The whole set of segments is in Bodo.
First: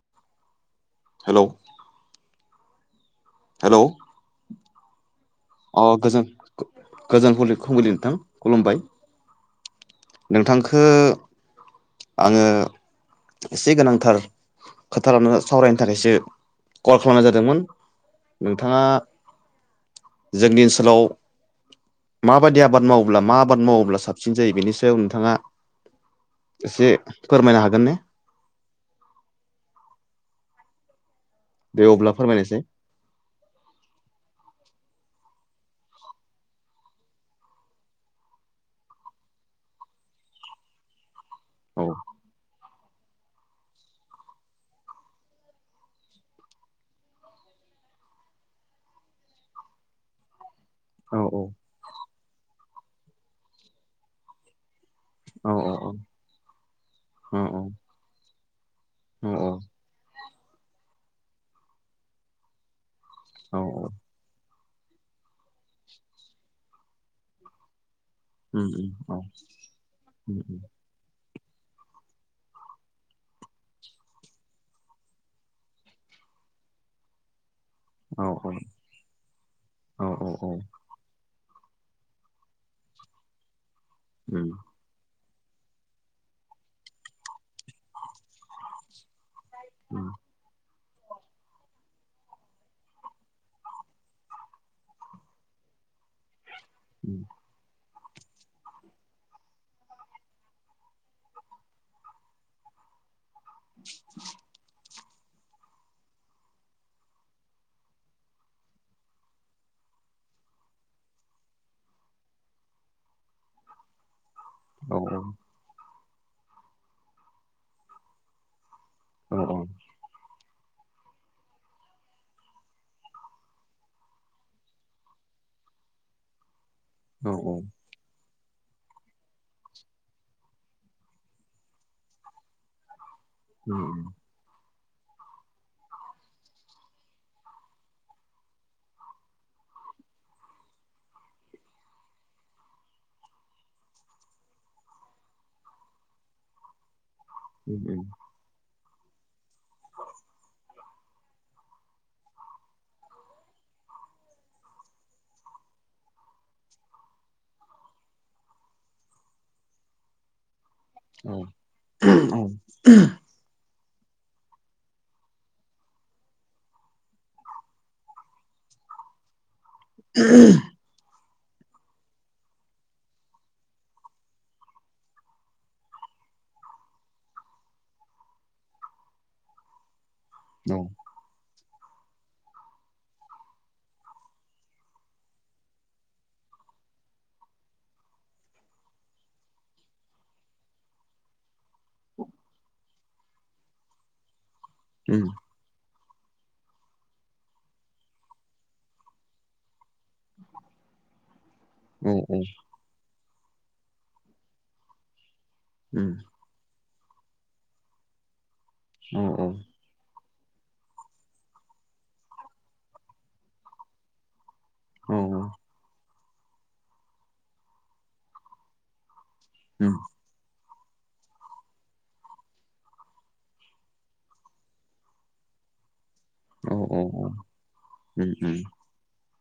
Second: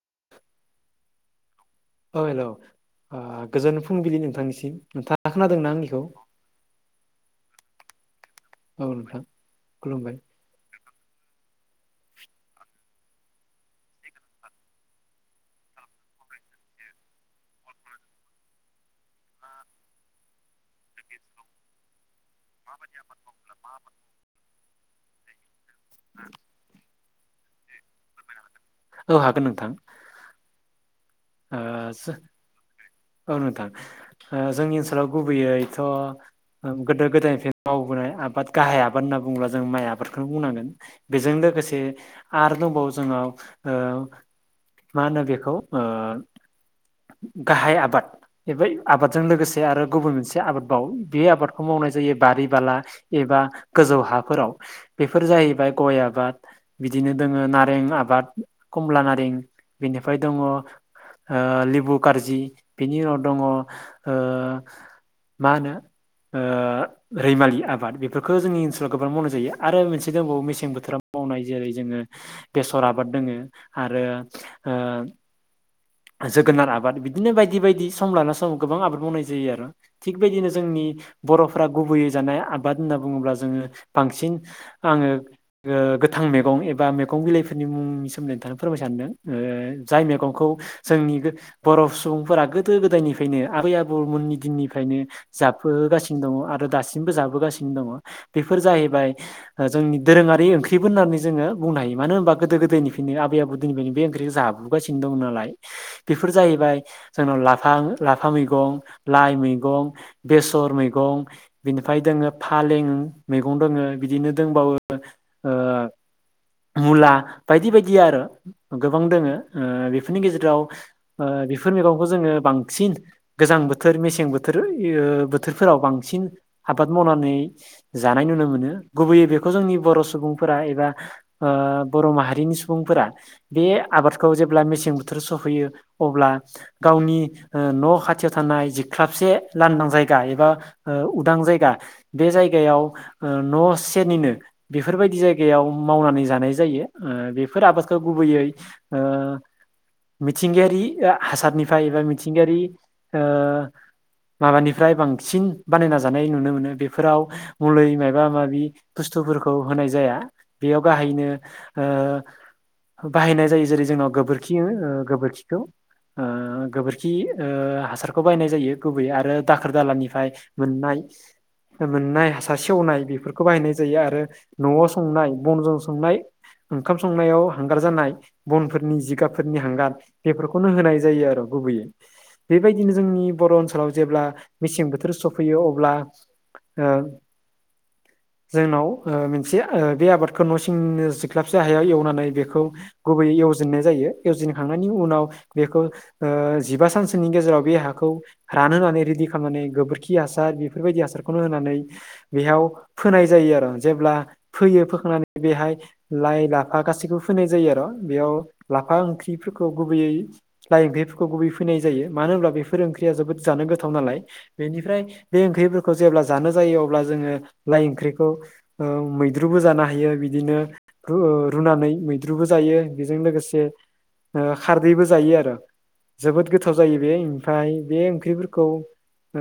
[inaudible] हेल' हेल' गोजोन फुंबिलि नोंथांनिसिम नोंथा अ गोजोन फुंबिलि नोंथां खुलुमबाय औ नोंथां खुलुमबाय नोंथांखो आङो एसे गोनांथार खोथा लानानै सावरायनो थाखायसो कल खालामनाय जादोंमोन नोंथाङा जोंनि ओनसोलाव माबायदि आबाद मावोब्ला मा आबाद मावोब्ला साबसिन जायो बेनि नोंथाङा एसे फोरमायनो हागोन ने औ हागोन नोंथां ओ दे अब्ला जो- फोरमायनायसाय। औ नोंथां ओ जोंनि गुबैयैथ' गोदो गोदायनिफ्राय मावबोनाय आबाद गाहाय आबाद होनना बुङोब्ला जों माइ आबादखौनो बुंनांगोन। बेजों लोगोसे औ आरो दंबावो। जोंनाव ओ मा होनो बेखौ ओ गाहाय आबाद बे आबादजों लोगोसे आरो गुबुन मोनसे आबाद बाव औ बे आबादखौ मावनाय जायो बारि बाला एबा गोजौ हाफोराव। बेफोर औ जाहैबाय औ गय आबाद बिदिनो औ दोङो औ नारें आबाद। कमला औ नारें बेनिफ्राय दङ ओ लिबु कार्जि। बिनि उनाव दङ ओ औ मा होनो रैमालि आबाद बे बेखो जोंनि उम ओनसोलाव उम गोबां औ मावनाय जायो आरो मोनसे उम दंबावो उम मेसें बोथोराव मावनाय जेरै जोङो बेसर आबाद दोङो आरो ओ जोगोनार आबाद बिदिनो बायदि बायदि बायदि सम औ लाना समाव गोबां आबाद मावनाय जायो आरो औ थिग बेबायदिनो औ उम जोंनि बर'फोरा गुबैयै जानाय आबाद होनना बुङोब्ला जोङो बांसिन उम आङो ओ गोथां मैगं एबा मैगं बिलाइफोरनि मुंनिसोमोन्दै नोंथांनो फोरमायनो सानदों। जाय मैगंखौ जोंनि बर' सुबुंफोरा गोदो गोदायनिफ्रायनो आबै आबौमोननि दिननिफ्रायनो जाफो गासिनो दङ आरो दासिमबो उम जाबोगासिनो दङ। बेफोर जाहैबाय ओ जोंनि दोरोङारि ओंख्रिबो होननानै जोङो बुंनो हायो मानो होनबा गोदो गोदायनिफ्रायनो आबै आबौ निफ्रायनो बे ओख्रिखौ जाबोगासिनो दं नालाय। बेफोर जाहैबाय जोंनाव लाफा लाफा मैगं लाइ मैगं बेसर सर मैगं बेनिफ्राय दोङो फालें दोङो बिदिनो दंबावो औ ओ मुला बायदि बायदि आरो। गोबां दोङो औ बेफोरनि गेजेर ओ बेफोर मैगंखौ जोङो बांसिन गोजां बोथोर मेसें बोथोर ओ बोथोरफोराव बांसिन आबाद औ मावनानै औ जानाय नुनो मोनो। गुबैयै बेखौ जोंनि बर' सुबुंफोरा एबा ओ बर' माहारिनि सुबुंफोरा बे उम उम आबादखौ जेब्ला मेसें बोथोर सफैयो अब्ला गावनि ओ न' खाथियाव थानाय जिख्लाबसे लांदां जायगा एबा ओ उदां जायगा बे जायगायाव ओ न' सेरनिनो बेफोर बायदि जायगायाव मावनानै जानाय जायो ओ बेफोर आबादखौ गुबैयै ओ मिथिंगायारि हासारनिफ्राय एबा मिथिंगायारि ओ माबानिफ्राय बांसिन बानायना जानाय नुनो मोनो बेफोराव मुलै माबा माबि बु स्थुफोरखौ होनाय जाया। बेयाव गाहायैनो ओ बाहायनाय जायो जेरै जोंनाव गोबोर खि ओ गोबोरखिखौ ओ गोबोरखि ओ हासारखौ बाहायनाय जायो गुबैयै आरो दाखोर दालानिफ्राय मोननाय मोननाय हासार सेवनाय बेफोरखौ बाहायनाय जायो आरो न'आव संनाय बनजों संनाय ओंखाम संनायाव हांगार जानाय बनफोरनि जिगाबफोरनि हांगार बेफोरखौनो होनाय जायो आरो गुबैयै बेबायदिनो जोंनि बर' ओनसोलाव जेब्ला मेसें बोथोर सफैयो अब्ला औ [inaudible] जोंनाव ओ मोनसे ओ बे आबादखौ न' सिंनिनो जिख्लाबसे हायाव एवनानै बेखौ गुबैयै गुबैयै एवजेननाय जायो एवजेनखांनायनि उनाव बेखौ ओ जिबा सानसोनि गेजेराव बे हाखौ रानहोनानै रेडि खालामनानै गोबोरखि हासार बेफोरबायदि हासारखौनो होनानै बेयाव फोनाय जायो आरो जेब्ला फोयो फोखांनानै बेहाय लाइ लाफा गासिखौबो फोनाय जायो आरो बेयाव लाफा ओंख्रिफोरखौ गुबैयै लाइ ओंख्रिफोरखौ गुबै फोनाय जायो मानो होनब्ला बेफोर ओंख्रिया जोबोद जानो गोथाव नालाय बेनिफ्राय बे ओंख्रिफोरखौ जेब्ला जानो जायो अब्ला जोङो लाइ ओंख्रिखौ ओ मै- द्रुबो जानो हायो बिदिनो ओ रुनानै मैद्रुबो जायो बेजों लोगोसे ओ खारदैबो जायो आरो जोबोद गोथाव जायो बेयो ओमफ्राय बे ओंख्रिफोरखौ ओ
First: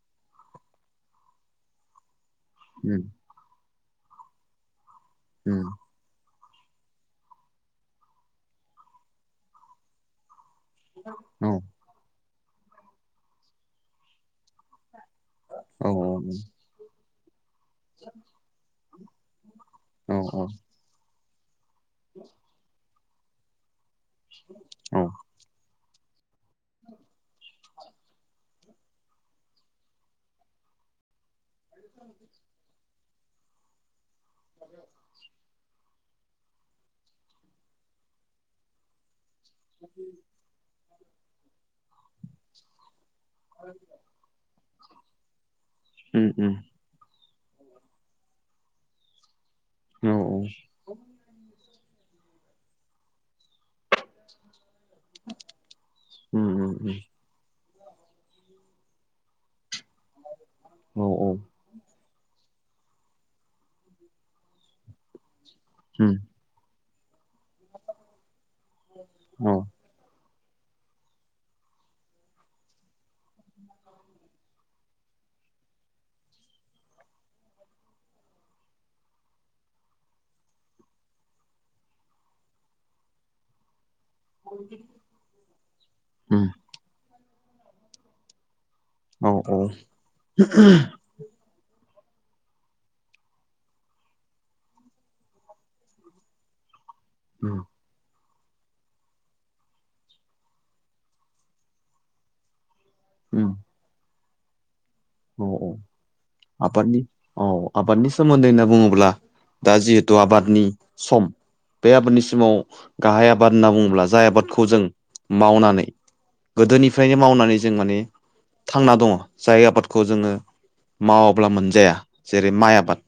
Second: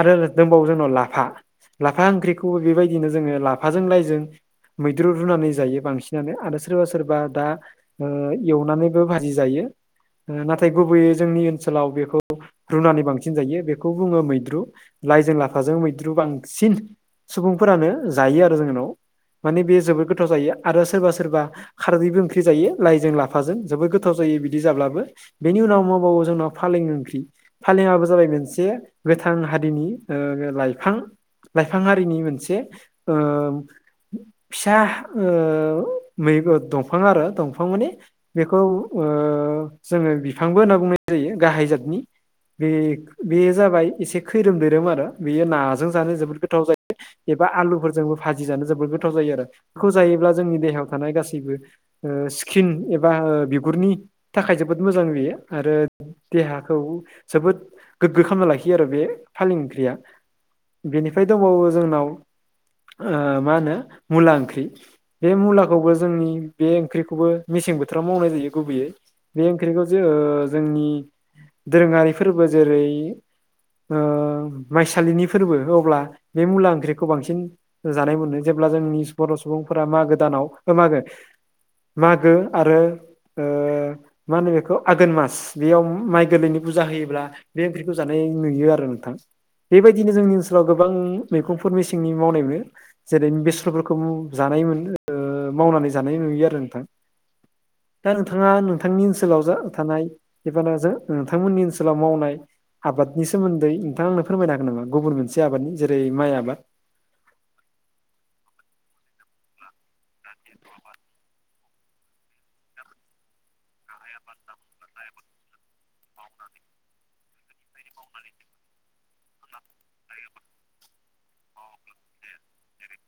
आरो दंबावो जोंनाव लाफा लाफा ओंख्रिखौ बेबायदिनो जोङो ला फाजों लाइजों मैद्रु रुनानै जायो बांसिनानो आरो सोरबा सोरबा दा ओ एवनानैबो भाजि जायो नाथाय गुबैयै जोंनि ओनसोलाव बेखौ रुनानै बांसिन जायो बेखौ बुङो मैद्रु लाइजों लाफाजों मैद्रु आबादनि बांसिन सुबुंफोरानो जायो आरो जोंनाव माने बेयो जोबोद गोथाव जायो आरो सोरबा सोरबा खारदैबो ओंख्रि जायो लाइजों लाफाजों जोबोद गोथाव गोथाव जायो बिदि जाब्लाबो बेनि उनाव दं- बावो जोंनाव फालें ओंख्रि फालेंआबो जाबाय मोनसे गोथां हारिनि लाइफां लाइफां हारिनि मोनसे ओ फिसा ओ मैग दंफां आरो दंफां माने बेखौ ओ जोङो बिफांबो होनना बुंनाय जायो गाहाय जाादनि बे बेयो जाबाय एसे खैरोम दैैरोम आरो बेयो नाजों जानो जोबोद गोथाव जायो एबा आलुफोरजोंबो भाजि जानो जोबोद गोथाव जायो आरो बेखौ जायोब्ला जोंनि देहायाव थानाय गासैबो ओ स्किन एबा बिगुरनि थाखाय जो- बोद मोजां बियो आरो देहाखौ जोबोद गोग्गो खालामना लाखियो आरो बे फालें ओंख्रिया बेनिफ्राय दंबावो जोंनाव ओ मा होनो मुला ओंख्रि बे मुलाखौबो जोंनि बे ओंख्रिखौ खौबो मेसें बोथोराव मावनाय जायो गुबैयै बे ओंख्रिखौ जो जोंनि दोरोङारि फोरबो जेरै ओ माइसालिनि फोरबो अब्ला बे मुला ओंख्रिखौ बांसिन जानाय मोनो जेब्ला ब्ला जोंनि बर' सुबुंफोरा मागो दानाव ओ मागो गो आरो ओ मा होनो बेखौ आघोन मास बेयाव माइ गोरलैनि फुजा होयोब्ला बे ओंख्रिखौ जानाय नुयो आरो नोंथां बेबायदिनो जोंनि ओनसोलाव गोबां मैगंफोर सेंनि मावनाय मोनो जेरै बेसरफोरखौ जानाय मोनो ओ मावनानै जानाय नुयो आरो नोंथां उम दा नोंथाङा नोंथांनि ओनसोलाव जा थानाय एबा जा नोंथांमोननि ओनसोलाव मावनाय आबादनि सोमोन्दै नोंथां आंनो फोरमायना हागोन नामा गुबुन मोनसे औ औ आबादनि जेरै माइ आबाद आबादनि औ आबादनि सोमोन्दै होनना बुङोब्ला दा जिहेतु आबादनि सम बे आबादनि सिमाव गाहाय आबाद होनना बुङोब्ला जाय आबादखौ जों मावनानै गोदोनिफ्रायनो मावनानै जों माने थांना दङ जाय आबाद खौ जोङो मावाब्ला मोनजाया जेरै माइ आबाद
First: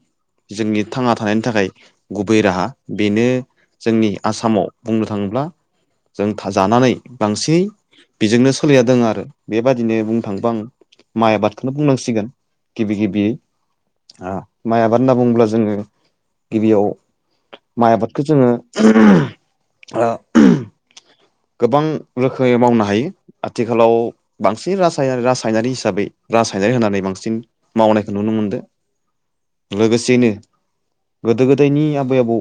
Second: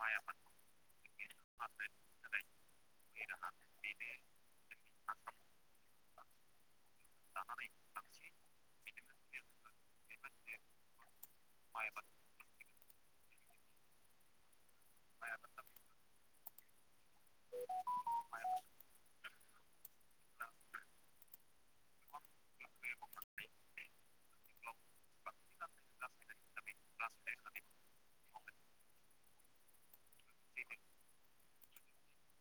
जोंनि थांना थानायनि थाखाय गुबै राहा। बेनो जोंनि आसामाव बुंनो थाङोब्ला जों थाजानानै बांसै बेजोंनो सोलिना दों आरो बेबादिनो बुंनो थाङोबा आं माइ आबादखौनो बुंनांसिगोन गिबि गिबि आ माइ आबाद होनना बुङोब्ला जोङो गिबियाव माइ आबादखौ जोङो ओ गोबां रोखोमै मावनो हायो आथिखालाव बांसिन रासायनारि हिसाबै रासायनारि होनानै बांसिन मावनायखौ नुनो मोनदों लोगोसेनो गोदो गोदायनि आबै आबौ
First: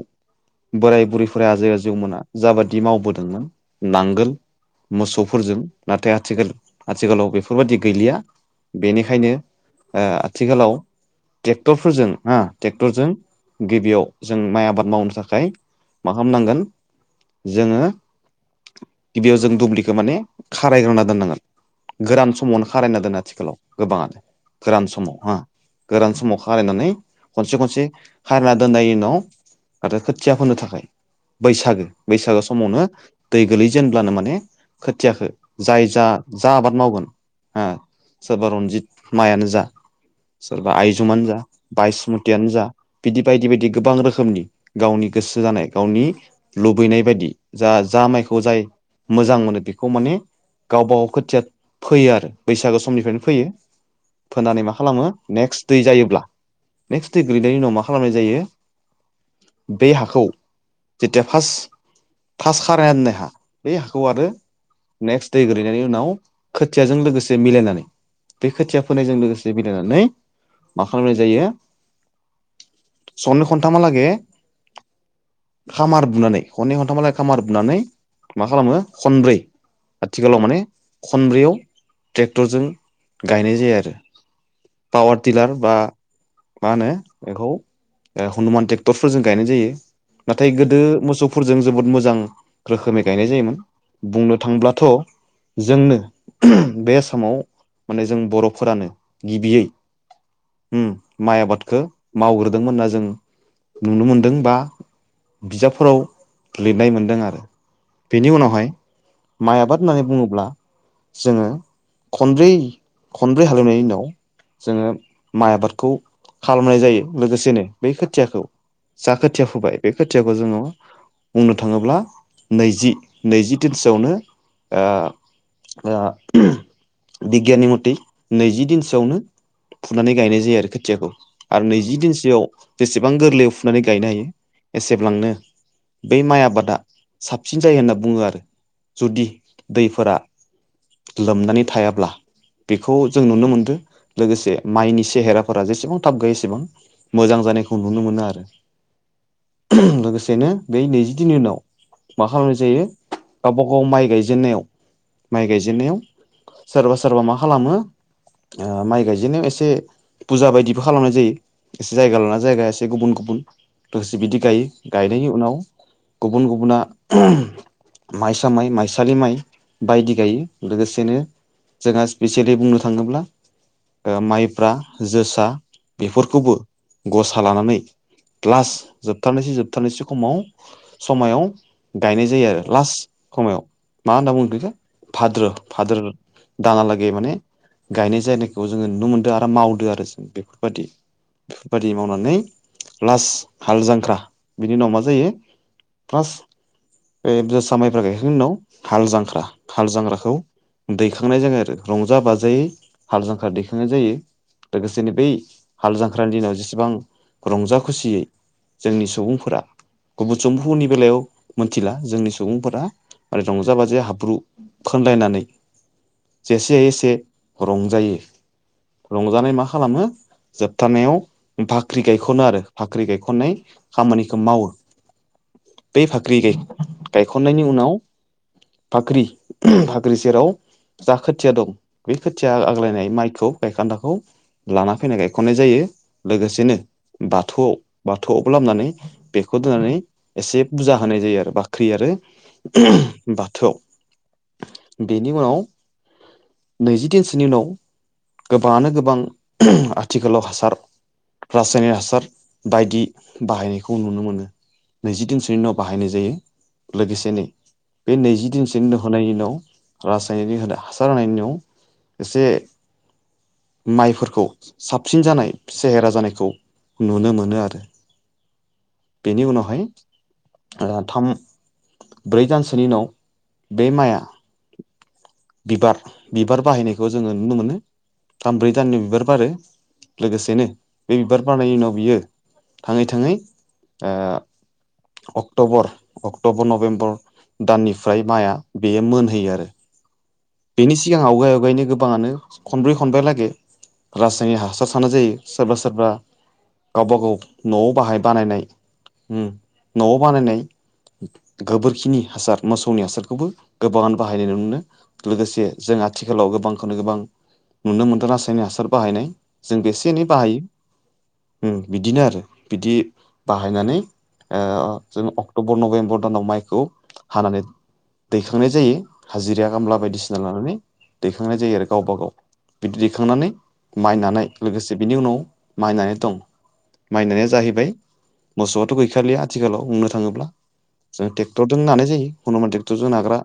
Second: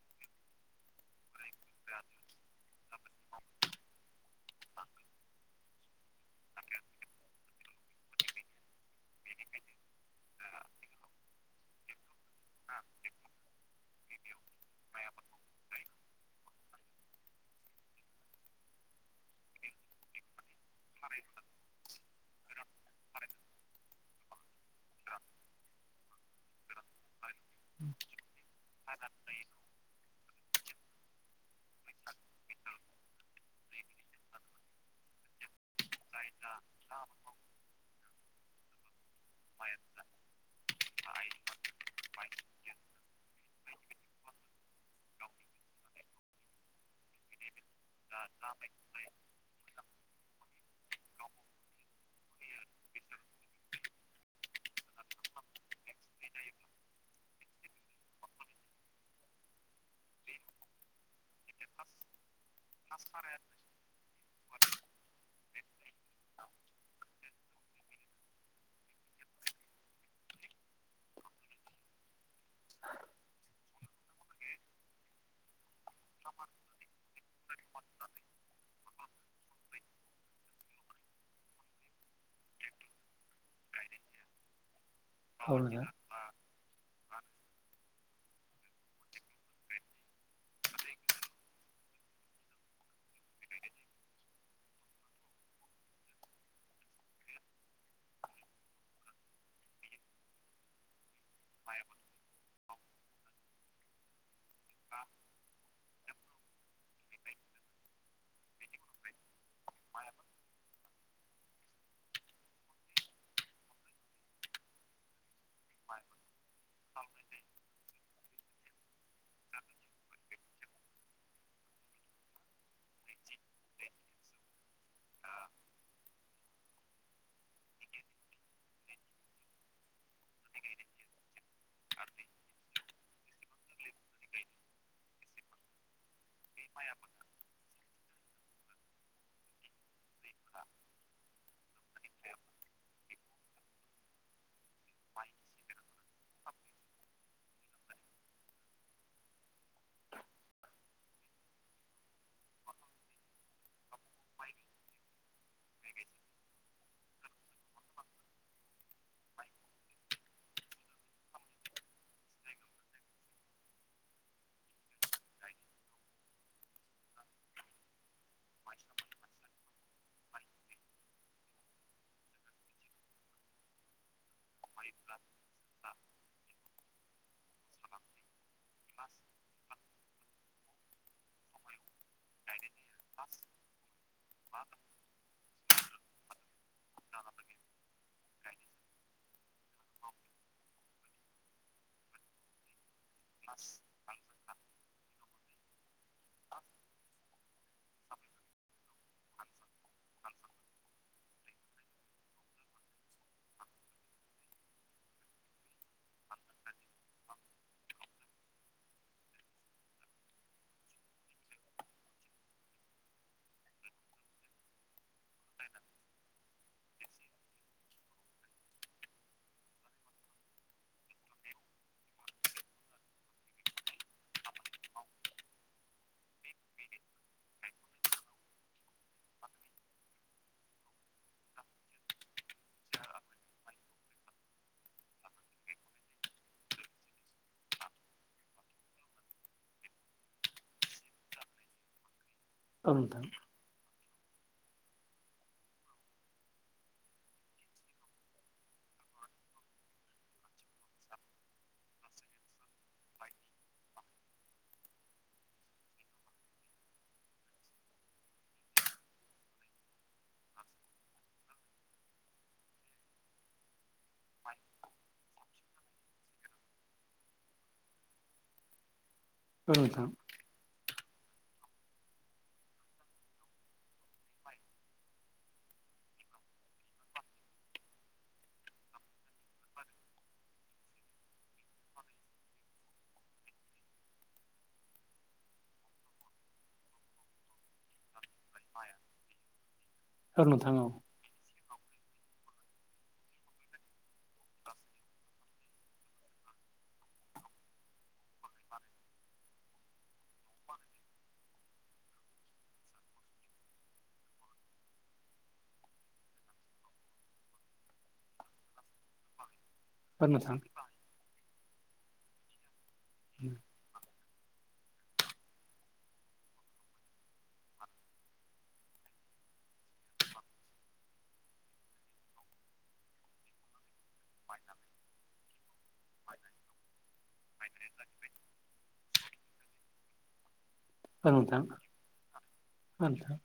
बोराय बुरैफोरा आजै आजौमोना जाबादि मावबोदोंमोन नांगोल मोसौफोरजों नाथाय आथिखाल आथिखालाव बेफोरबादि गैलिया बेनिखायनो ओ आथिखालाव ट्रेक्टरफोरजों हा टेक्टरजों गिबियाव जों माइ आबाद मावनो थाखाय मा खामनांगोन जोङो गिबियाव जों दुब्लिखो माने खारायग्रोना दोननांगोन। गोरान समावनो खारायना दोनो आथिखालाव गोबाङानो गोरान समाव हा। गोरान समाव खारायनानै खनसे खनसे खारायना दोन्नायनि उनाव आरो खोथिया फोनो थाखाय बैसागो बैसागो समावनो दै गोलैजेनब्लानो माने खोथियाखो जाय जा जा आबाद मावगोन ओ सोरबा रन्जित माइयानो जा सोरबा आयजुमानो जा बायसमुतियानो जा बिदि बायदि बायदि गोबां रोखोमनि गावनि गोसो जानाय गावनि लुबैनाय बायदि जा जा माइखौ जाय मोजां मोनो बेखौ माने गावबागाव खोथिया फैयो आरो बैसागो समनिफ्रायनो फोयो। फोनानै मा खालामो नेक्स दै जायोब्ला नेक्स दै गोलैनायनि उनाव मा खालामनाय जायो बे हाखौ जेथिया फास फास खारायना दोन्नाय हा बे हाखौ आरो नेक्स दै गोलैनायनि उनाव खोथियाजों लोगोसे मिलायनानै बे खोथिया फोनायजों लोगोसे मिलायनानै मा खालामनाय जायो सननै खनथामा लागे खामार बुनानै खननै खनथामालागे खामार बुनानै मा खालामो खनब्रै आथिखालाव माने खनब्रैयाव ट्रेक्टरजों गायनाय जायो आरो। पावार टिलार औ बा माहोनो बेखौ ओ हुनुमान टेक्टरफोरजों गायनाय जायो। नाथाय गोदो मोसौफोरजों जोबोद मोजां रोखोमै गायनाय जायोमोन। बुंनो थांब्लाथ' जोंनो बे आसामाव माने जों बर'फोरानो गिबियै उम माइ आबादखो मावग्रोदोंमोन जों नुनो मोनदों बा बिजाबफोराव लिदनाय मोनदों आरो। बिनि उनावहाय माइ आबाद होननानै बुङोब्ला जोङो खनब्रै खनब्रै हाल एवनायनि उनाव जोङो माइ आबादखौ खालामनाय जायो। लोगोसेनो बै खोथियाखौ जा खोथिया फुबाय बे खोथियाखौ जोङो बुंनो थाङोब्ला नैजि नैजि दिनसोआवनो ओ ओ बिगियाननि मथै नैजि दिनसो आवनो फुनानै गायनाय जायो आरो खोथियाखौ आरो नैजि दिनसोयाव जेसेबां गोरलैयाव फुनानै गायनो हायो एसेब्लांनो बै माइ आबादा साबसिन जायो होनना बुङो आरो जुदि दैफोरा लोमनानै थायाब्ला। बेखौ जों नुनो मोनदो लोगोसे माइनि सेहेराफोरा जेसेबां थाब गायो एसेबां मोजां जानायखौ नुनो मोनो आरो। लोगोसेनो बे नैजि दिननि उनाव मा खालामनाय जायो गावबा गाव माइ गायजेन नायाव माइ गायजेनायाव सोरबा सोरबा मा खालामो ओ माइ गायजेन्नायाव एसे फुजा बायदिबो खालामनाय जायो। एसे जायगा लाना जायगा एसे गुबुन गुबुन लोगोसे बिदि गायो। गायनायनि उनाव गुबुन गुबुना [unintelligible] माइसा माइ माइसालि माइ बायदि गायो। लोगोसेनो जोंहा स्पेसियेलि बुंनो थाङोब्ला ओ माइब्रा जोसा बेफोरखौबो ग'सा लानानै लास जोबथारनोसै जोबथारनोसै खमाव समायाव गायनाय जायो आरो लास्ट खमायाव मा होनना बुंगोन बेखौ भाद्र' भाद्र दानालागै माने गायनाय जायनायखौ जोङो नुनो मोनदों आरो मावदो आरो जों बेफोरबायदि बेफोरबायादि मावनानै लास्ट हाल जांख्रा बिनि उनाव मा जायो फास्ट ओ जोसा मायब्रा गायखांनायनि उनाव हाल जांख्रा हाल जांख्राखौ दै दैखांनाय जोङो रंजा बाजायै हाल जांख्रा दैखांनाय जायो लोगोसेनो बै हाल जांख्रानि दिनाव जेसेबां रंजा खुसियै जोंनि सुबुंफोरा गुबुन सुबुंफोरनि बेलायाव मोनथिला जोंनि सुबुंफोरा रंजा बाजायै हाब्रु खोनदायनानै जेसे हायो एसे रंजायो रंजानाय मा खालामो जोबथानायाव बाख्रि गायख'नो आरो बाख्रि गायख'नाय खामानिखौ मावो बे बाख्रि गायख'ननायनि उनाव बाख्रि बाख्रि सेराव जा खोथिया दं बे खोथिया आग्लायनाय माइखौ गायखानदाखौ लाना फैनाय गायख'ननाय जायो लोगोसेनो बाथौयाव बाथौयावबो लाबोनानै बेखौ खौ दोननानै एसे फुजा होनाय जायो आरो बाख्रि आरो नोंथां बाथौ बेनि उनाव नैजि दिनसोनि उनाव गोबाङानो गोबां आथिखालाव हासार रासायनिक हासार बायदि बाहायनायखौ नुनो मोनो नैजिदिनसोनि उनाव बाहायनाय जायो लोगोसेनो बे नैजि दिनसोनि होनायनि उनाव राज गायनायनि हासार होननि उयाव एसे माइफोरखौ साबसिन जानाय सेहेरा जानायखौ नुनो मोनो आरो। बेनि औ उनावहाय नोंथां ओ थाम। ब्रै दानसोनि उनाव बे माइआ। बिबार बिबार बारहैनायखौ जोङो नुनो मोनो। थामब्रै दाननि बिबार बारो लोगोसेनो बे बिबार बारनायनि उनाव बियो। थाङै थाङै ओ अक्ट'बर अक्ट'बर नभेम्बर। दाननिफ्राय माइआ बेयो मोनहैयो आरो। औ नोंथां औ नोंथां बेनि औ सिगां आवगाय आवगायनो गोब गोबाङानो खनब्रै खनबा हालागै रासायनिक हासार सारनाय जायो सोरबा सोरबा। गावबा गाव न'आव बाहाय बानायनाय ओम न'आव बानायनाय। गोबोरखिनि हासार मोसौनि हासारखौबो गोबाङानो बाहायनाय नुनो मोनो। लोगोसे जों आथिखालाव गोबांखौनो गोबां नुनो मोन्दों रासायनिक हासार बाहायनाय। जोंबो एसे एनै नोंथां बाहायो ओम बिदिनो आरो बिदि बाहायनानै ओ। जों अक्ट'बर नभेम्बर दानाव माइखौ हानानै। दैखांनाय जायो हाजिरा खामला बायदिसिना लानानै दैखांनाय जायो आरो गावबा गाव। बिदि दैखांनानै माइनानै लोगोसे बिनि उनाव माइनानै दं। माइनाया जाहैबाय मोसौआथ' गैखालिया आथिखालाव बुंनो थाङोब्ला। जों औ नोंथां टेक्टरदों नानाय जायो हनुमान औ टेक्टरजों नोंथां नाग्रा।